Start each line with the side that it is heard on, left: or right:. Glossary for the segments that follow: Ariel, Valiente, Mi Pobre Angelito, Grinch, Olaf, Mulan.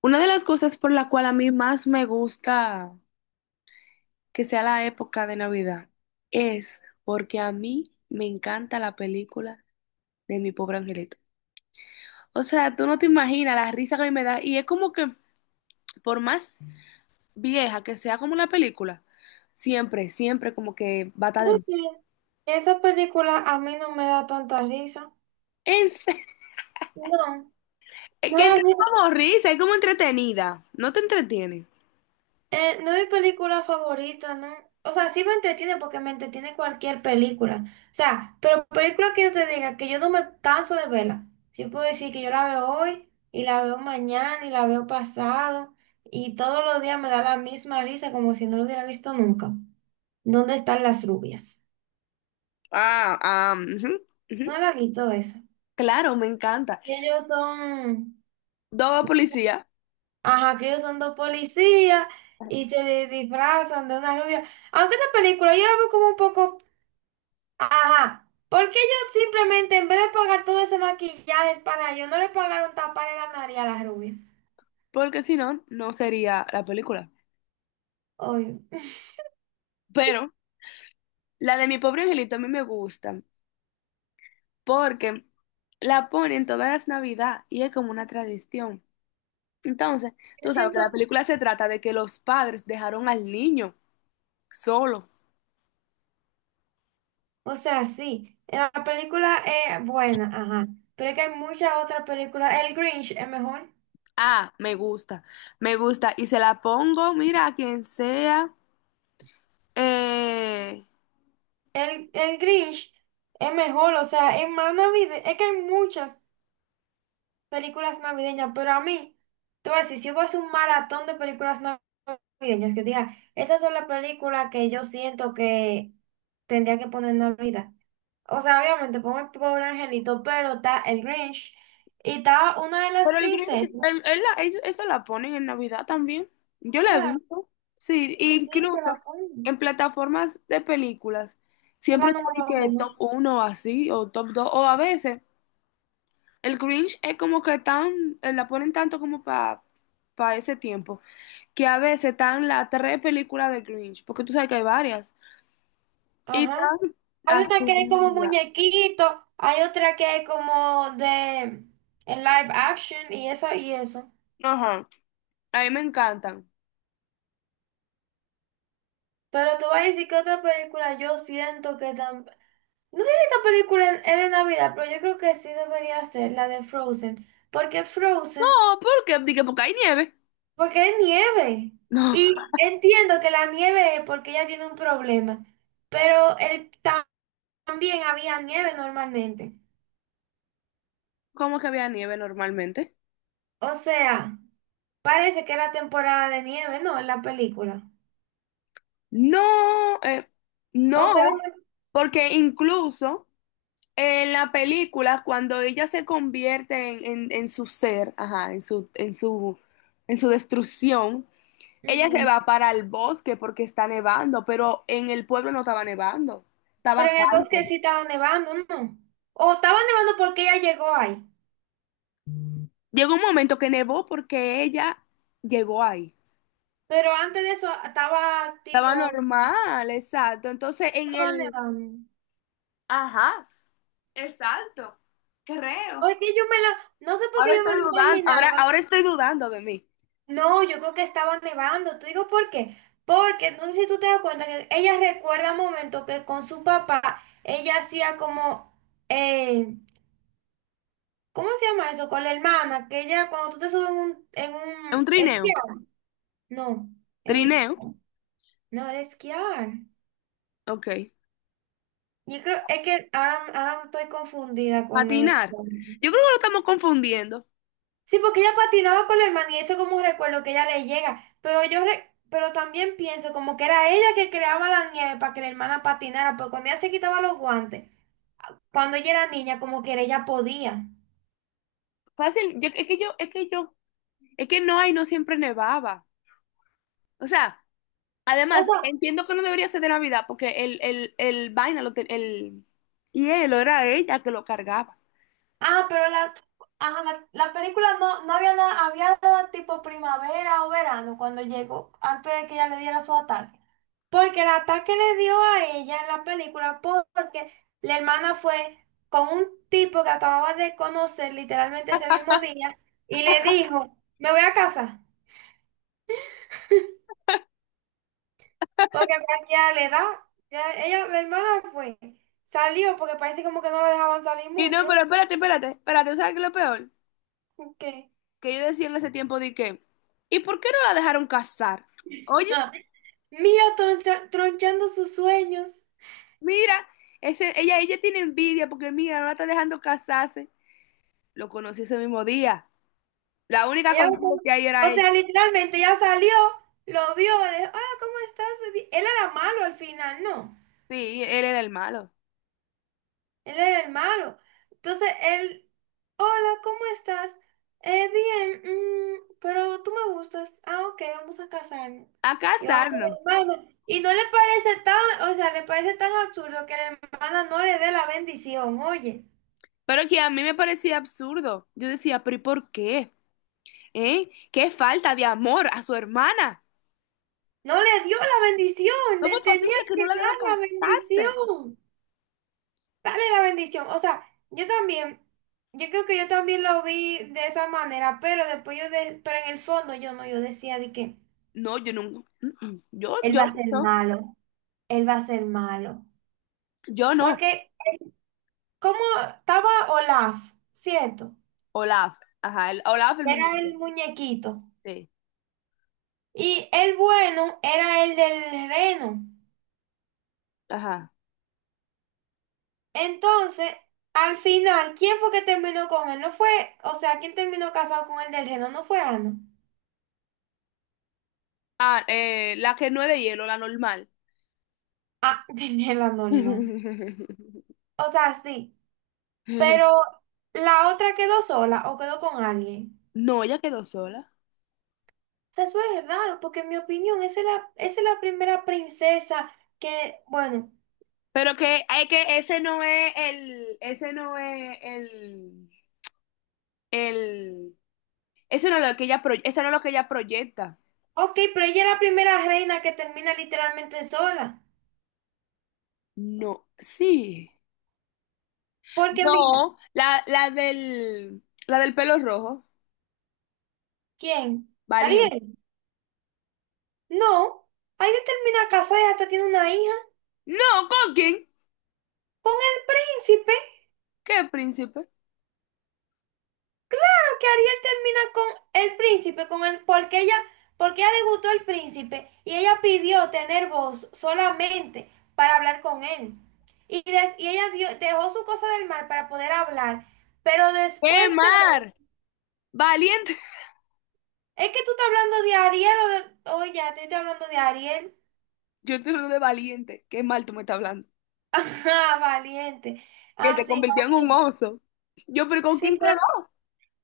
left: Una de las cosas por la cual a mí más me gusta que sea la época de Navidad es porque a mí me encanta la película de Mi Pobre Angelito. O sea, tú no te imaginas la risa que a mí me da y es como que por más vieja que sea como la película, siempre, siempre como que va a estar de...
right: Oye, esa película a mí no me da tanta risa.
left: En serio,
right: No,
left: es
right: no
left: que no
right: es
left: es
right: mi,
left: como risa, es como entretenida, no te entretiene.
right: no es mi película favorita, ¿no? O sea, sí me entretiene porque me entretiene cualquier película. O sea, pero película que yo te diga que yo no me canso de verla. Yo puedo decir que yo la veo hoy y la veo mañana y la veo pasado y todos los días me da la misma risa como si no lo hubiera visto nunca. ¿Dónde están las rubias?
left: Ah, ah, ujú, ujú.
right: No la he visto esa.
left: Claro, me encanta.
right: Ellos son...
left: Dos policías,
right: Ajá, que ellos son dos policías y disfrazan de una rubia. Aunque esa película yo la veo como un poco, ajá, porque qué ellos simplemente en vez de pagar todo ese maquillaje es para ellos, ¿no le pagaron tapar la nariz a la rubia?
left: porque si no, no sería la película.
right: Oye, yo
left: Pero la de mi pobre angelito a mí me gusta porque la ponen todas las Navidad y es como una tradición. Entonces, tú sabes que
right: siento,
left: la película se trata de que los padres dejaron al niño solo.
right: o sea, sí, la película es buena, ajá, pero es que hay muchas otras películas. El Grinch es mejor.
left: Ah, me gusta, me gusta. Y se la pongo, mira, a quien sea. eh,
right: El Grinch es mejor, o sea, es más navideño, es que hay muchas películas navideñas, pero a mí, tú ves, si hubo hacer un maratón de películas navideñas, que diga, estas son las películas que yo siento que tendría que poner en Navidad. O sea, obviamente pongo el pobre angelito, pero está el Grinch y está una de las
left: Pero el Grinch,
right: princesas.
left: eso la ponen en Navidad también. Yo la he
right: Claro,
left: visto. Sí,
right: sí,
left: incluso
right: te la ponen.
left: en plataformas de películas.
right: Es
left: Siempre
right: la
left: está de
right: número
left: que top
right: uno.
left: uno o así, o top 2 o a veces el Grinch es como que tan, la ponen tanto como para ese tiempo, que a veces están las tres películas de Grinch, porque tú sabes que hay varias. Y
right: Ajá.
left: están
right: Hay una
left: así,
right: que es como
left: ya.
right: muñequito, hay otra que es como de en live action y eso y eso.
left: Ajá, a mí me encantan.
right: Pero tú vas a decir que otra película yo siento que también... No sé si esta película es de Navidad, pero yo creo que sí debería ser la de Frozen. Porque Frozen,
left: No, ¿por qué? Dije, porque hay nieve.
right: porque es nieve.
left: No,
right: Y entiendo que la nieve es porque ella tiene un problema. Pero él ta- También había nieve normalmente.
left: ¿cómo que había nieve normalmente?
right: O sea, parece que era temporada de nieve, ¿no? En la película.
left: No, eh,
right: O
left: no,
right: solamente...
left: porque incluso en la película, cuando ella se convierte en, en su ser, ajá, en su destrucción, ella se
right: Ujú.
left: va para el bosque porque está nevando, pero en el pueblo no estaba nevando,
right: Pero
left: estaba
right: en el bosque
left: calmo.
right: sí estaba nevando, ¿no? O estaba nevando porque ella llegó ahí.
left: Llegó un momento que nevó porque ella llegó ahí.
right: Pero antes de eso estaba tipo,
left: Estaba normal, exacto. Entonces en
right: ¿para dónde
left: el...
right: vamos?
left: Ajá, exacto, creo.
right: Oye, yo me lo, no sé por
left: Ahora
right: qué yo me lo
left: estoy dudando,
right: imaginaba.
left: ahora estoy dudando de mí.
right: No, yo creo que estaba nevando. ¿Te digo por qué? Porque no sé si tú te das cuenta que ella recuerda momentos que con su papá ella hacía como, eh, ¿cómo se llama eso? Con la hermana, que ella cuando tú te subes en un, en
left: Es un
right: un
left: trineo.
right: esquiar. No, era
left: Trineo,
right: esquiar. No, era esquiar.
left: ok.
right: Yo creo, es que ahora estoy confundida con lo de...
left: Patinar. Yo creo que lo estamos confundiendo.
right: Sí, porque ella patinaba con la hermana y eso como un recuerdo que ella le llega. Pero también pienso como que era ella que creaba la nieve para que la hermana patinara, pero cuando ella se quitaba los guantes, cuando ella era niña, como que ella podía.
left: Fácil, es que yo, es que no hay, no siempre nevaba. O sea,
right: O
left: además,
right: sea,
left: entiendo que no debería ser de Navidad porque el vaina, el hielo era ella que lo cargaba.
right: ah, pero ajá, la película no, no había nada, había nada tipo primavera o verano cuando llegó, antes de que ella le diera su ataque. Porque el ataque le dio a ella en la película porque la hermana fue con un tipo que acababa de conocer literalmente ese mismo día y le dijo, me voy a casa, porque ya le da, ya ella, la hermana fue, salió porque parece como que no la dejaban salir
left: Y no,
right: mucho,
left: pero espérate, espérate, espérate, ¿sabes qué es lo peor?
right: que
left: Que yo decía en ese tiempo de que, ¿y por qué no la dejaron casar? Oye.
right: mira tronchando sus sueños.
left: Mira, ella tiene envidia porque mira, no la está dejando casarse. Lo conocí ese mismo día. La única
right: Ella me com-
left: consigo que hay era
right: O
left: ella.
right: sea, literalmente ya salió, lo vio, le dijo, hola, ¿cómo estás? Bi-". Él era malo al final, no,
left: Sí, él era el malo.
right: él era el malo. Entonces él, hola, ¿cómo estás? Bien, mm, pero tú me gustas. Ah, ok, vamos a casarnos.
left: A
right: Y vamos con
left: casarnos.
right: la hermana. Y no le parece tan, o sea, le parece tan absurdo que la hermana no le dé la bendición, oye.
left: Pero que a mí me parecía absurdo. Yo decía, pero ¿y por qué? ¿Eh? ¿Qué falta de amor a su hermana?
right: No le dio la bendición,
left: ¿Cómo
right: le
left: es posible
right: tenía
left: que
right: que
left: no la dejó
right: dar la
left: casarse?
right: bendición. Dale la bendición. O sea, yo también, yo creo que yo también lo vi de esa manera, pero después yo, de, pero en el fondo yo no, yo decía de que
left: No, yo nunca. Mm, mm.
right: él va a ser
left: No.
right: malo, él va a ser malo.
left: Yo no.
right: Porque como estaba Olaf, ¿cierto?
left: Olaf. Ajá, el, Olaf el
right: Era el
left: muñeco.
right: muñequito.
left: Sí.
right: Y el bueno era el del reno.
left: Ajá.
right: Entonces, al final, ¿quién fue que terminó con él? No fue, o sea, ¿quién terminó casado con el del reno? No fue Ana.
left: Ah, la que no es de hielo, la normal.
right: Ah, tenía la norma. O sea, sí. Pero la otra quedó sola o quedó con alguien.
left: No, ella quedó sola.
right: O sea, eso es raro, porque en mi opinión, esa es la primera princesa que, bueno,
left: Pero que, hay que ese no es el, ese no es lo que ella proyecta.
right: ok, pero ella es la primera reina que termina literalmente sola.
left: No, sí.
right: Porque mira,
left: No, la del pelo rojo,
right: ¿quién?
left: valiente.
right: ¿Ariel? No, Ariel termina casada y hasta tiene una hija
left: No, ¿con quién?
right: con el príncipe.
left: ¿Qué príncipe?
right: ¿Por qué Ariel termina con el príncipe? Con el, porque ella, porque a ella le gustó el príncipe y ella pidió tener voz solamente para hablar con él. Y ella dejó su cosa del mal para poder hablar, pero
left: ¡Qué
right: después de...
left: mar! Valiente.
right: Es que tú estás hablando de Ariel o de... Oye, ya te estoy hablando de Ariel.
left: Yo te hablo de valiente. Qué mal tú me estás hablando.
right: Ajá, valiente.
left: Que
right: Ah,
left: se
right: sí,
left: convirtió en un
right: valiente.
left: oso. Yo, pero ¿con
right: Sí,
left: quién quedó?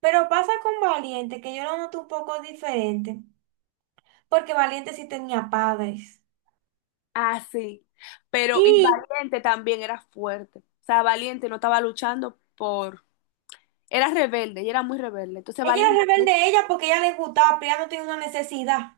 right: pero pasa con valiente, que yo lo noto un poco diferente, porque valiente sí tenía padres.
left: Ah, sí. Pero y
right: Y
left: Valiente también era fuerte. O sea, Valiente no estaba luchando por... Era rebelde, ella era muy rebelde. Entonces
right: Ella era
left: Valiente, ¿no?
right: rebelde ella porque ella les gustaba, pero ella no tenía una necesidad.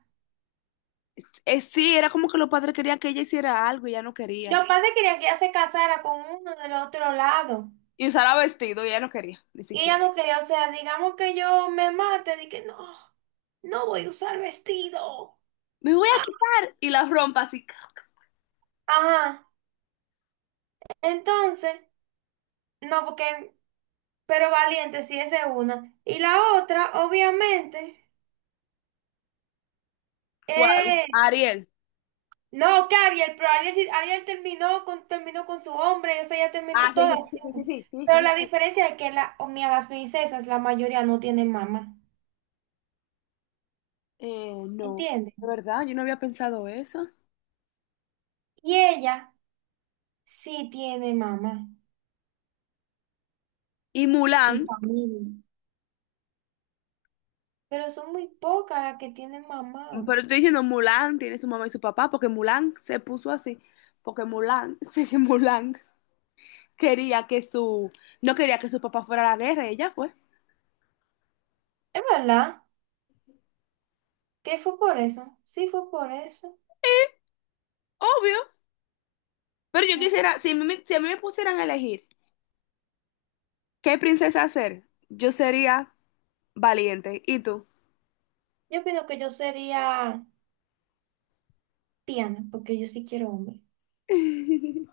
left: Sí, era como que los padres querían que ella hiciera algo y ella no quería.
right: Los padres querían que ella se casara con uno del otro lado.
left: Y usara vestido y ella no quería, ni
right: Y ella
left: siquiera.
right: no quería, o sea, digamos que yo me mate, dije, no, no voy a usar vestido.
left: Me voy a
right: Ah,
left: quitar y la rompa así.
right: ajá. Entonces, no, porque, pero valiente, sí, esa es una. Y la otra, obviamente,
left: ¿Cuál?
right: es
left: Ariel.
right: no, que Ariel, Ariel terminó con su hombre, o sea, ya terminó
left: Ah, sí, sí,
right: todas.
left: sí, sí,
right: Tienen.
left: sí, sí, sí.
right: Pero la
left: sí.
right: diferencia es que o mira, las princesas, la mayoría no tienen mamá,
left: No,
right: ¿entiendes?
left: de verdad, yo no había pensado eso.
right: Y ella sí tiene mamá
left: Y
right: y
left: Mulan.
right: familia, pero son muy pocas las que tienen mamá.
left: Pero estoy diciendo Mulan tiene su mamá y su papá, porque Mulan se puso así, porque Mulan, sé que Mulan quería que su, no quería que su papá fuera a la guerra, y ella fue.
right: Es verdad, que fue por eso, sí fue por eso.
left: Obvio. Pero yo quisiera, si a mí, si a mí me pusieran a elegir qué princesa ser, yo sería valiente. ¿Y tú?
right: Yo opino que yo sería Tiana, porque yo sí quiero hombre.